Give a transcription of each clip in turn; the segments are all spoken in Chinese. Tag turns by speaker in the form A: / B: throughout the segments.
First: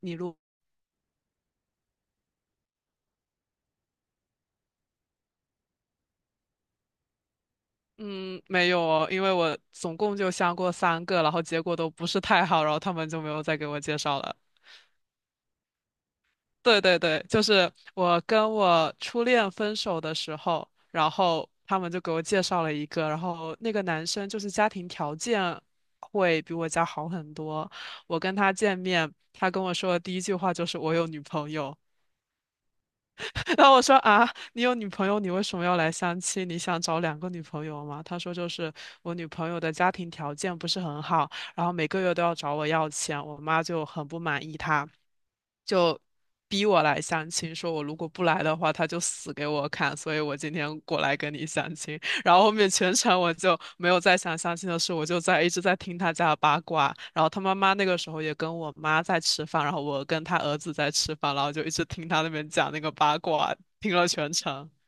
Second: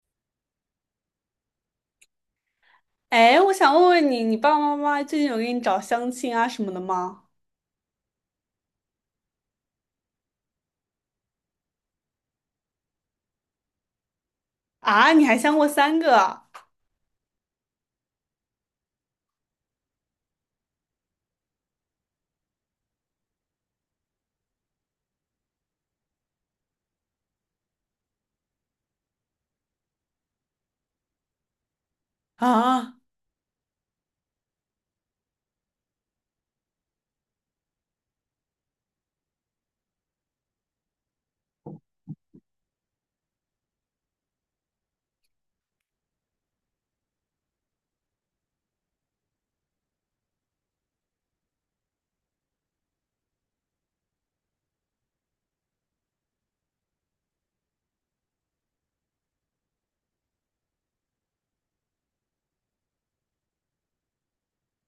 A: 你录，
B: 哎，我想问问你，你爸爸妈妈最近有给你找相亲啊什么的吗？
A: 嗯，没有哦，因为我总共就相过三个，然后结果都不是太好，然后他们就没有再给我介绍了。
B: 啊，你还相过三个啊？
A: 对对对，就是我跟我初恋分手的时候，然后他们就给我介绍了一个，然后那个男生就是家庭条件会比我家好很多。我跟他见面，他跟我说的第一句话就是我有女朋友，
B: 啊
A: 然后我说啊，你有女朋友，你为什么要来相亲？你想找两个女朋友吗？他说就是我女朋友的家庭条件不是很好，然后每个月都要找我要钱，我妈就很不满意她。就逼我来相亲，说我如果不来的话，他就死给我看，所以我今天过来跟你相亲。然后后面全程我就没有再想相亲的事，我就在一直在听他家的八卦。然后他妈妈那个时候也跟我妈在吃饭，然后我跟他儿子在吃饭，然后就一直听他那边讲那个八卦，听了全程。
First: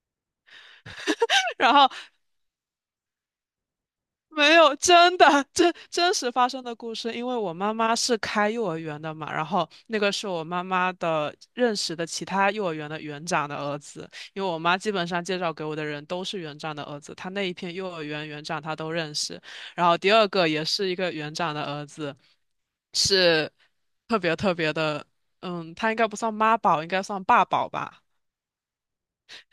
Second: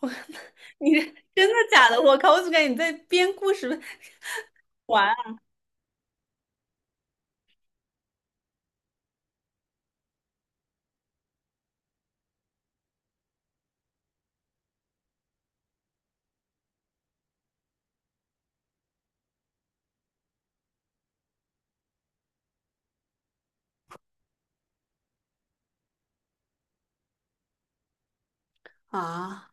B: 我，你这真的
A: 然
B: 假
A: 后
B: 的？我靠，我怎么感觉你在编故事
A: 没有，
B: 玩
A: 真的，真实发生的故事。因为我妈妈是开幼儿园的嘛，然后那个是我妈妈的认识的其他幼儿园的园长的儿子。因为我妈基本上介绍给我的人都是园长的儿子，她那一片幼儿园园长她都认识。然后第二个也是一个园长的儿子，是特别特别的，嗯，他应该不算妈宝，应该算爸宝吧。
B: 啊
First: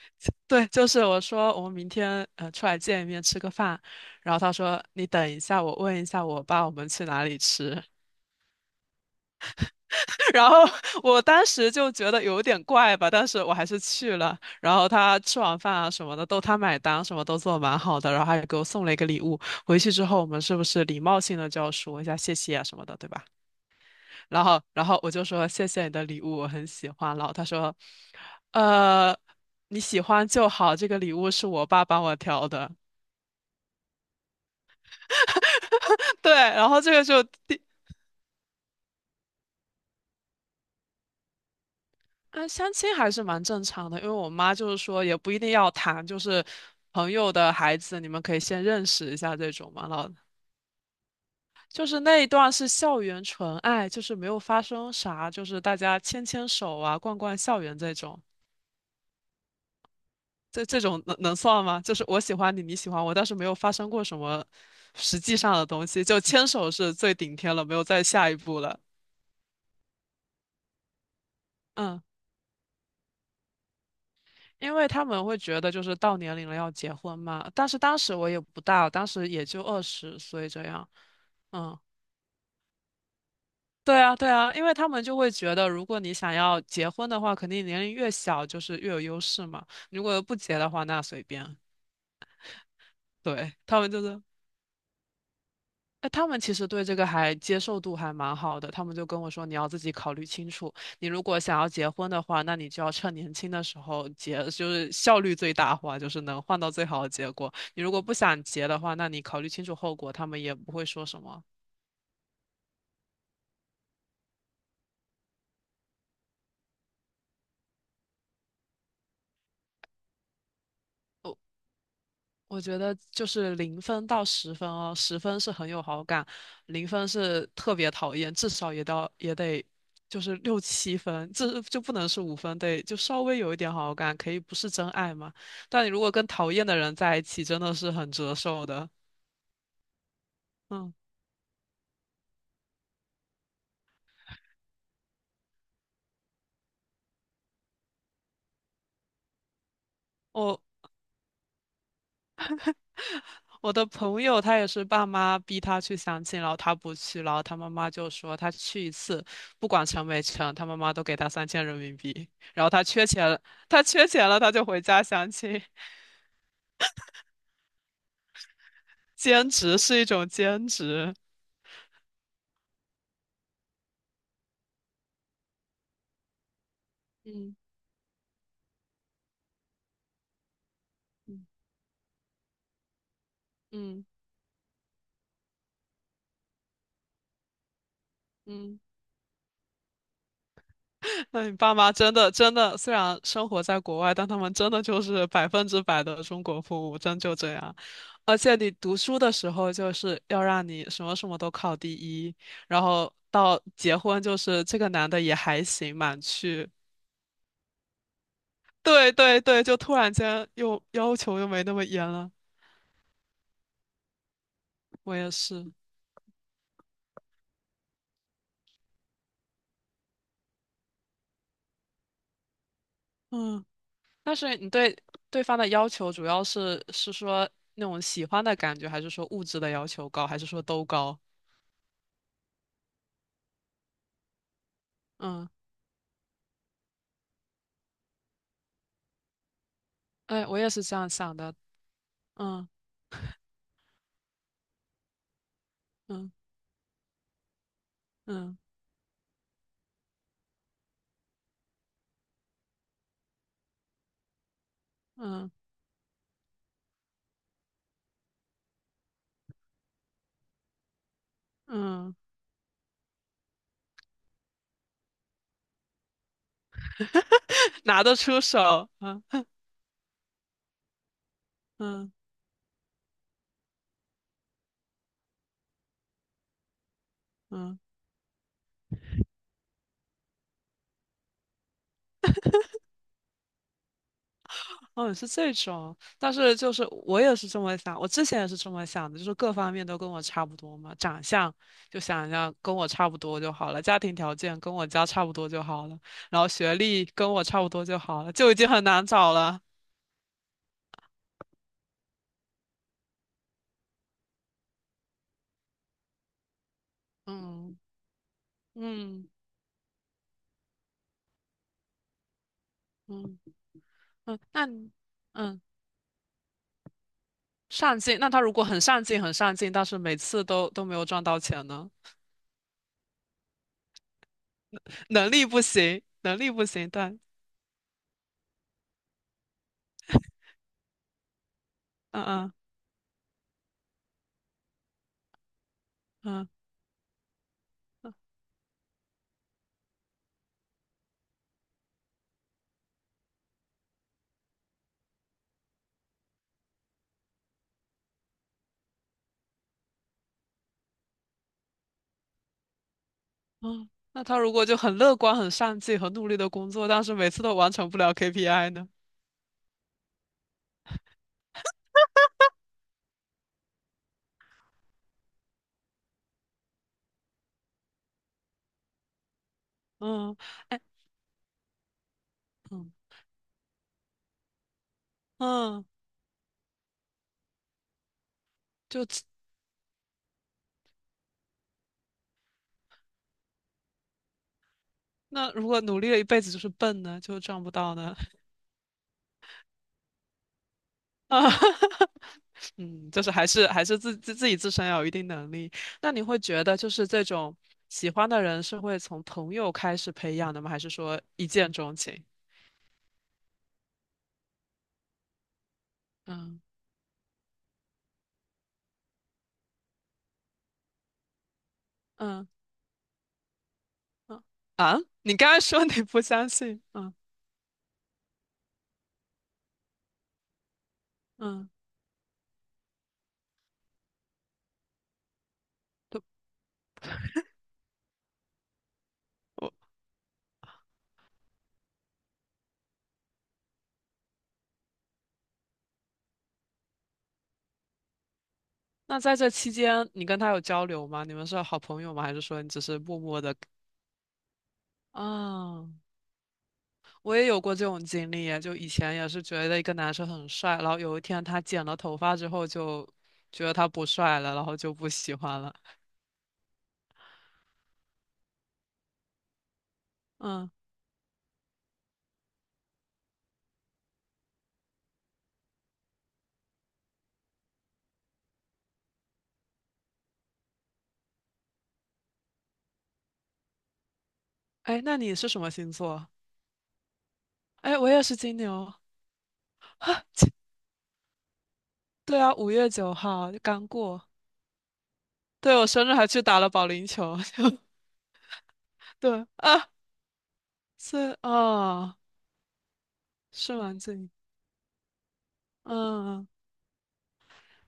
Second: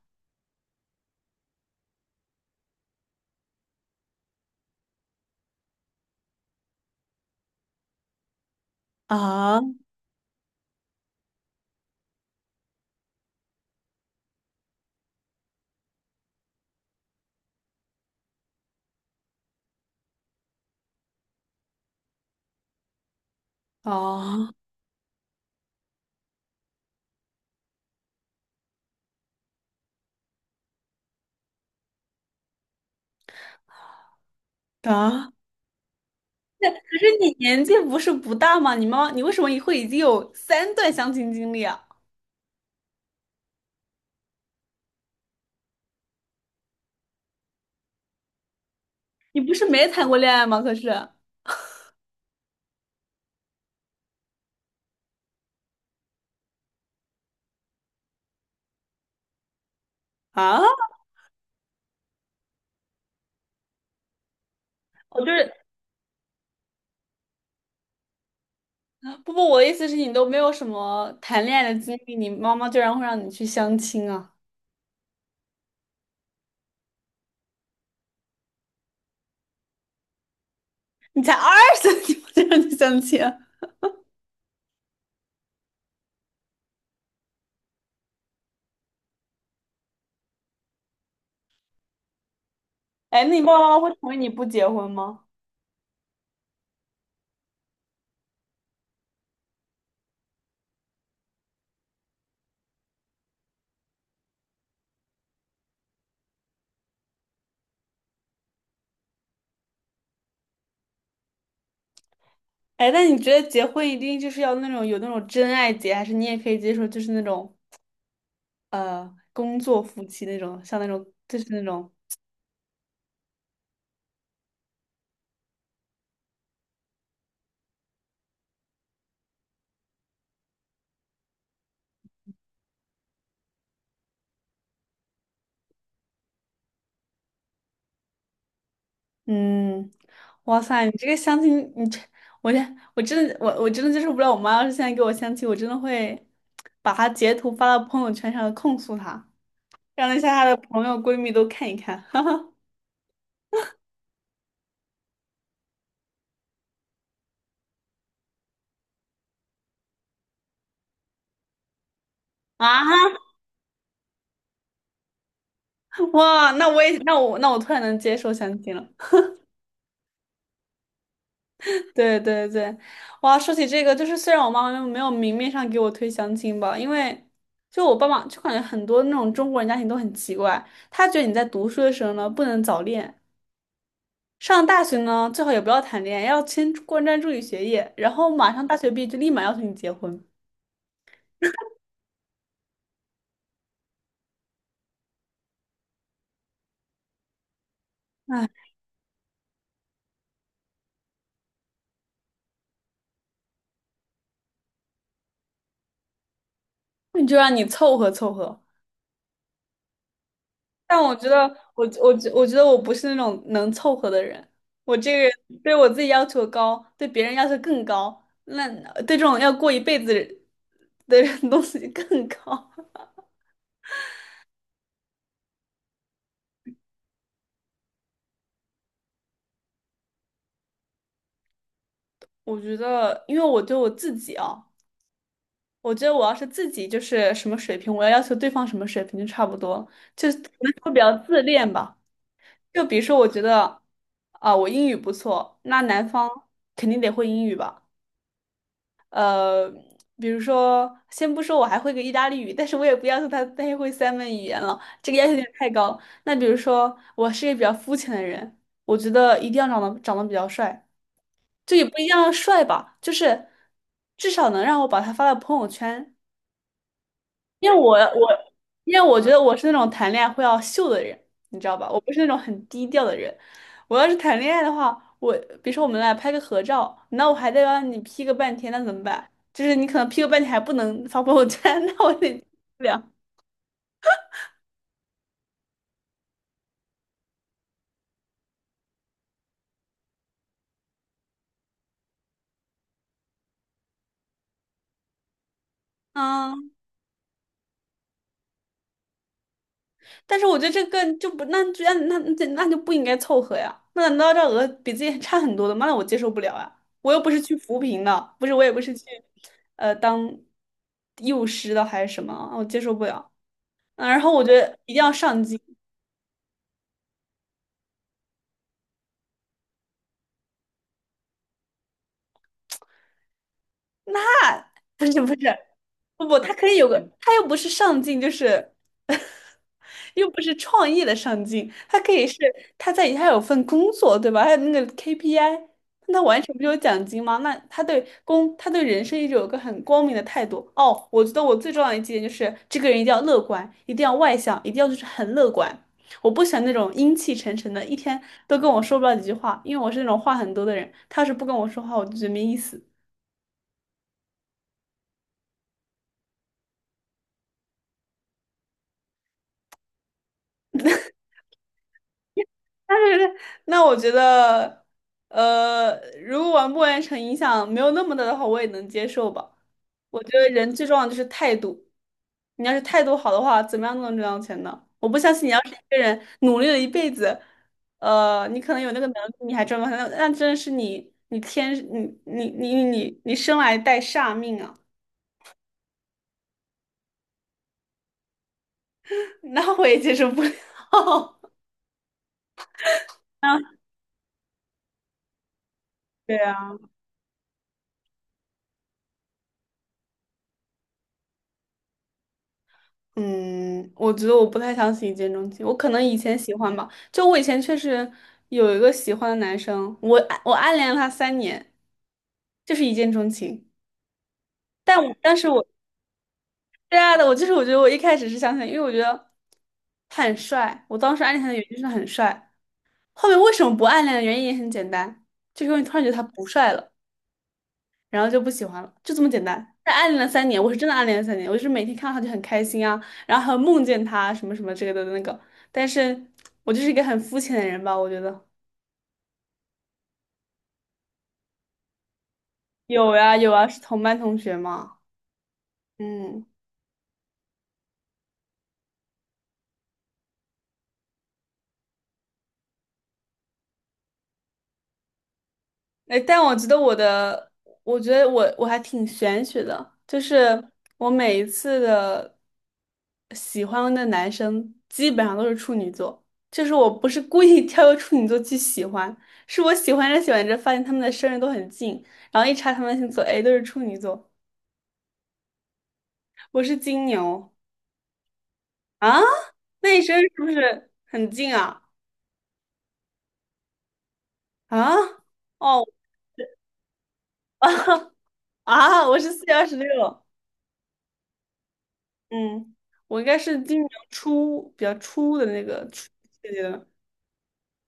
A: 对，就是我说我们明天出来见一面吃个饭，然后他说你等一下，我问一下我爸我们去哪里吃，
B: 啊啊
A: 然后我当时就觉得有点怪吧，但是我还是去了，然后他吃完饭啊什么的都他买单，什么都做得蛮好的，然后还给我送了一个礼物，回去之后我们是不是礼貌性的就要说一下谢谢啊什么的，对吧？然
B: 啊！
A: 后然后我就说谢谢你的礼物，我很喜欢，然后他说，呃。你喜欢就好，这个礼物是我爸帮我挑的。
B: 啊，
A: 对，然后这
B: 可
A: 个
B: 是
A: 就
B: 你
A: 第，
B: 年纪不是不大吗？你妈妈，你为什么会已经有三段相亲经历啊？
A: 嗯，相亲还是蛮正常的，因为我妈就是说也不一定要谈，就是朋友的孩子，你们可以先认识一下
B: 你
A: 这
B: 不是
A: 种
B: 没
A: 嘛。
B: 谈过恋爱吗？可是
A: 就是那一段是校园纯爱，就是没有发生啥，就是大家牵牵手啊，逛逛校园这种，
B: 啊，
A: 这种能算吗？就是我喜欢你，你喜欢我，但是没有发生过什么实
B: 我就
A: 际
B: 是
A: 上的东西，就牵手是最顶天了，没有再下一步了。
B: 不不，我的意思是你都没有什么谈恋爱的经
A: 嗯。
B: 历，你妈妈居然会让你去相亲啊？
A: 因为他们会觉得就是到年龄了要结婚嘛，但是当时我也不大，当时也就二十岁这样。
B: 你才二
A: 嗯，
B: 十，你不就让你相亲？哎，
A: 对啊，对啊，因为他们就会觉得，如果你想要结婚的话，肯定年龄越小就是越有优势嘛。如果不结的话，那随便。
B: 那你
A: 对，
B: 爸爸妈
A: 他
B: 妈
A: 们
B: 会
A: 就
B: 同意
A: 是
B: 你不结婚吗？
A: 哎，他们其实对这个还接受度还蛮好的，他们就跟我说，你要自己考虑清楚，你如果想要结婚的话，那你就要趁年轻的时候结，就是效率最大化，就是能换到最好的结果。你如果不想结的话，那你考虑清楚后果，他们也不会说什么。
B: 哎，那你觉得结婚一定就是要那种有那种真爱结，还是你也可以接受就是那种工作夫妻那种，像那种就是那种。
A: 我觉得就是零分到十分哦，十分是很有好感，零分是特别讨厌，至少也到也得就是六七分，这就不能是五分，得就稍微有一点好感，可以不是真爱嘛。但你如果跟讨厌的人在一起，真的是很折寿的。
B: 嗯，哇塞，你
A: 嗯，
B: 这个相亲，你这我这我真的接受不了，我妈要是现在给我相亲，我真的会把她截图发到朋友圈上控诉她，让那些她的
A: 我
B: 朋友闺蜜都看一看，哈哈。
A: 我的朋友他也是爸妈逼他去相亲，然后他不去，然后他妈妈就说他去一次，不管成没成，他妈妈都给他三千人民币，然后他
B: 啊，
A: 缺钱了，他缺钱了，他就回家相亲。
B: 哇，那我也那我那我突然能接受相亲了。
A: 兼职是一种兼职。
B: 对对对，哇，说起这个，就是虽然我妈妈没有明面上给我推相亲吧，
A: 嗯
B: 就我爸妈就感觉很多那种中国人家庭都很奇怪，他觉得你在
A: 嗯
B: 读书的时候呢不能早恋，
A: 嗯
B: 上大学呢最好也不要谈恋爱，要先关专注于学业，然后马上大
A: 嗯，
B: 学毕业就立马要求你结婚，
A: 那你爸妈真的真的，虽然生活在国外，但他们真的就是百分之百的中国父母，真就这样。而且你读书的时候，就是要让你什么什么都考第一，然后到结婚，就是这个男的也还行，满去。
B: 你就让你凑合凑合。
A: 对对对，就突然间又
B: 但我
A: 要
B: 觉
A: 求
B: 得，
A: 又没那么
B: 我
A: 严
B: 我觉
A: 了。
B: 我觉得我不是那种能凑合的人。我这
A: 我
B: 个
A: 也
B: 人
A: 是，
B: 对我自己要求高，对别人要求更高，那对这种要过一辈子的人东西更高。
A: 嗯。但是你对对方的要求主要是说那种喜欢的感觉，还是说物质的要求高，还是说都高？
B: 我觉得，因为我对我自己啊，
A: 嗯，
B: 我觉得我要是自己就是什么水平，我要要求对方什么水平就差不多，就是
A: 哎，
B: 可
A: 我也
B: 能
A: 是
B: 会
A: 这
B: 比
A: 样
B: 较
A: 想
B: 自
A: 的。
B: 恋吧。
A: 嗯
B: 就比如说，我觉得啊，我英语不错，那男方
A: 嗯
B: 肯定得会英语吧。
A: 嗯
B: 比如说，先不说我还会个意大利语，但是我也不要求他太会三门语言了，这个要求有
A: 嗯
B: 点太高了。那比如说，我是一个比较肤浅的人，我觉得一定要长得比较帅，就也不一定
A: 嗯，
B: 要帅吧，就是至少能让我把他发到朋友圈。因为 我
A: 拿得出
B: 我
A: 手。
B: 因为我
A: 嗯
B: 觉得我是那种谈恋爱会要秀的人，你知道吧？我不
A: 嗯
B: 是那种很低调的人。我要是谈恋爱的话，比如说我们俩拍个合照，那我还得
A: 嗯，
B: 让你 P 个半天，那怎么办？就是你可能 P 个半天还不能发朋友圈，那我得不了。
A: 哦，是这种。但是就是我也是这么想，我之前也是这么想的，就是各方面都跟我差不多嘛，长相就想要跟我差不多就好了，家庭条件跟我家差不多就好了，然后
B: 嗯，
A: 学历跟我差不多就好了，就已经很难找了。
B: 但是我觉得这个就不，那就那那那那就不应该凑合呀。那难道这比自己差很多的吗？那我接受不了啊！我又不是去
A: 嗯
B: 扶贫的，不是我也不是去
A: 嗯
B: 当幼师的还是什么，我接受不了。
A: 嗯
B: 然后
A: 嗯，
B: 我觉
A: 那
B: 得
A: 你
B: 一定要上进。
A: 嗯上进，那他如果很上进很上进，但是每次都都没有赚到钱呢？
B: 不是不
A: 能
B: 是，
A: 力不行，
B: 不
A: 能
B: 不，
A: 力
B: 他
A: 不
B: 可以有
A: 行，
B: 个，
A: 对，
B: 他又不是上进，就是 又不是创业的上进，他可
A: 嗯
B: 以是
A: 嗯
B: 他在他有份工作，对吧？还有那个 KPI,那他完
A: 嗯
B: 全不就有奖金吗？那他对人生一直有个很光明的态度。哦，我觉得我最重要的一点就是这个人一定要乐观，一定要外向，一定要就是很乐观。我不喜欢那种阴气沉沉的，一天都跟我说不了几句话，因为我是那种话很多的人，他要是不跟我说话，我就觉得没意思。
A: 嗯，那他如果就很乐观很上进很努力的工作，但是每次都完成不了 KPI 呢？
B: 但是，那我觉得，呃，如果完不完成影响没有那么大的话，我也能接受吧。我
A: 嗯，
B: 觉得人
A: 哎
B: 最重要的就是态度，你要是
A: 嗯
B: 态度好的话，怎么样都能赚到钱的。我不相信你要是一
A: 嗯，
B: 个人努力了一辈子，你可能有那个能
A: 就
B: 力，你还赚不到钱，那真的是你你天你你你你你生来带煞命啊，
A: 那如果努力了一辈子就是笨呢，就赚不到呢？
B: 那我也接受不了。
A: 啊，嗯，就是还是
B: 啊
A: 还是自身要有一定能力。那你
B: 对
A: 会觉
B: 啊。
A: 得就是这种喜欢的人是会从朋友开始培养的吗？还是说一见钟情？
B: 嗯，我觉得我不太相信一见钟情，我可能以前喜
A: 嗯
B: 欢吧，就我以前确实有一个喜欢的男生，我暗恋了他三年，
A: 嗯
B: 就是一见钟情，
A: 嗯啊！
B: 但
A: 你
B: 是
A: 刚才
B: 我，
A: 说你不相信，
B: 对
A: 嗯
B: 啊的，我就是我觉得我一开始是相信，因为我觉得他很帅，我当时暗恋他的原因
A: 嗯，
B: 就是他很帅，后面为什么不暗恋的原因也很简单，就是因为突然觉得
A: 对，
B: 他不帅了。然后就不喜欢了，就这么简单。
A: 我
B: 但暗恋了三年，我是真的暗恋了三年，我就是每天看到他就很开心啊，然后还有梦见他什么什么之类的那个。但是我就是一个很肤浅的人吧，我觉得
A: 那在这期间你跟他有交流吗？你们是好朋友吗？还是说你只是
B: 有
A: 默
B: 呀
A: 默
B: 有
A: 的
B: 啊，是同班同学嘛，
A: 啊？
B: 嗯。
A: 我也有过这种经历耶，就以前也是觉得一个男生很帅，然后有一天他剪了头发之后，就觉得他不帅了，然后就不喜欢了。
B: 哎，但我觉得我的，我觉得我还挺玄学的，就是
A: 嗯，
B: 我每一次的喜欢的男生基本上都是处女座，就是我不是故意 挑个处女座去喜欢，是我喜欢着喜欢着发现他们的生日都很近，然后一查他们的星座，哎，都是处女座，
A: 哎，那你是什么星座？
B: 我是金牛
A: 哎，我也是金牛
B: 啊，那你生日
A: 啊。
B: 是不
A: 切
B: 是很近啊？
A: 对啊，五月九号刚过。
B: 啊，
A: 对，
B: 哦，
A: 我生日还去打了保龄球。
B: 啊，我是四
A: 对
B: 月二十
A: 啊，
B: 六。
A: 是啊，哦
B: 嗯，我应该是
A: 是
B: 今年
A: 蛮近。
B: 初比较初的那个初
A: 嗯，
B: 季的，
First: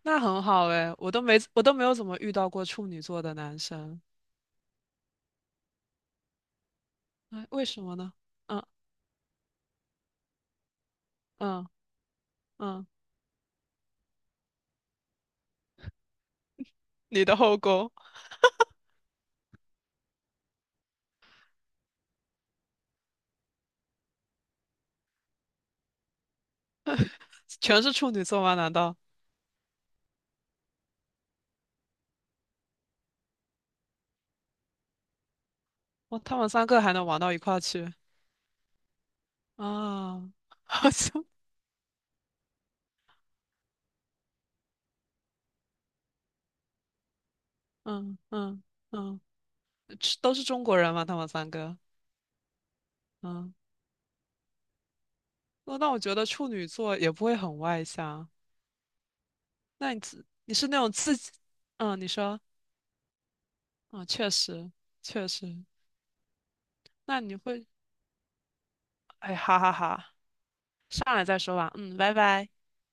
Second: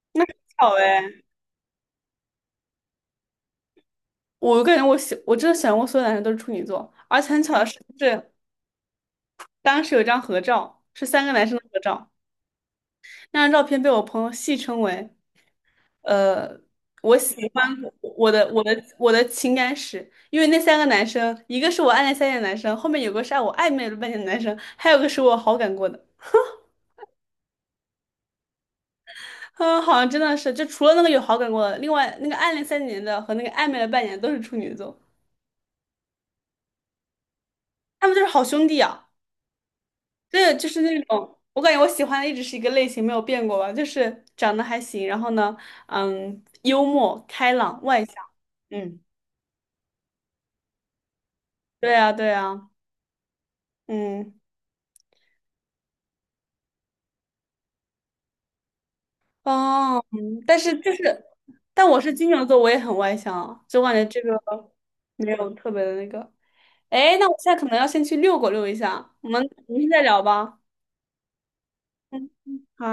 A: 那很好
B: 巧
A: 哎，
B: 哎。
A: 我都没有怎么遇到过处女座的男生。
B: 我感觉我喜，我真的喜欢过所有男生都是处女座，而且很
A: 哎，
B: 巧的
A: 为
B: 是，
A: 什么
B: 就
A: 呢？
B: 是
A: 嗯
B: 当时有一张合照，是三个男生的
A: 嗯
B: 合照，
A: 嗯，
B: 那张照片被我朋友戏称为。呃，我
A: 你的
B: 喜
A: 后
B: 欢
A: 宫。
B: 我的我的我的情感史，因为那三个男生，一个是我暗恋三年的男生，后面有个是啊我暧昧了半年的男生，还有个是我好感过的。
A: 全是处女座吗？难道
B: 嗯，好像真的是，就除了那个有好感过的，另外那个暗恋三年的和那个暧昧了半年都是处女座，
A: 哇？他们三个还能玩到一块儿去
B: 他们就是好兄弟啊。
A: 啊？
B: 对，就是
A: 好
B: 那
A: 像，
B: 种，我感觉我喜欢的一直是一个类型，没有变过吧，就是长得还行，然后呢，嗯，幽默、开朗、外向。
A: 嗯嗯
B: 嗯，
A: 嗯，是都是中国人吗？他们三个，
B: 对啊，对啊，
A: 嗯，
B: 嗯，
A: 那那我觉得处女座也不会很外向。那你
B: 哦，
A: 自你是那种自己，
B: 但我
A: 嗯，你
B: 是金
A: 说，
B: 牛座，我也很外向啊，就我感觉
A: 嗯，
B: 这
A: 确
B: 个
A: 实确
B: 没有
A: 实，
B: 特别的那个。哎，
A: 那
B: 那我
A: 你
B: 现在
A: 会，
B: 可能要先去遛狗遛一下，我
A: 哎，
B: 们
A: 哈哈
B: 明天再
A: 哈，
B: 聊吧。
A: 上来再说吧，嗯，拜
B: 嗯，
A: 拜。
B: 好。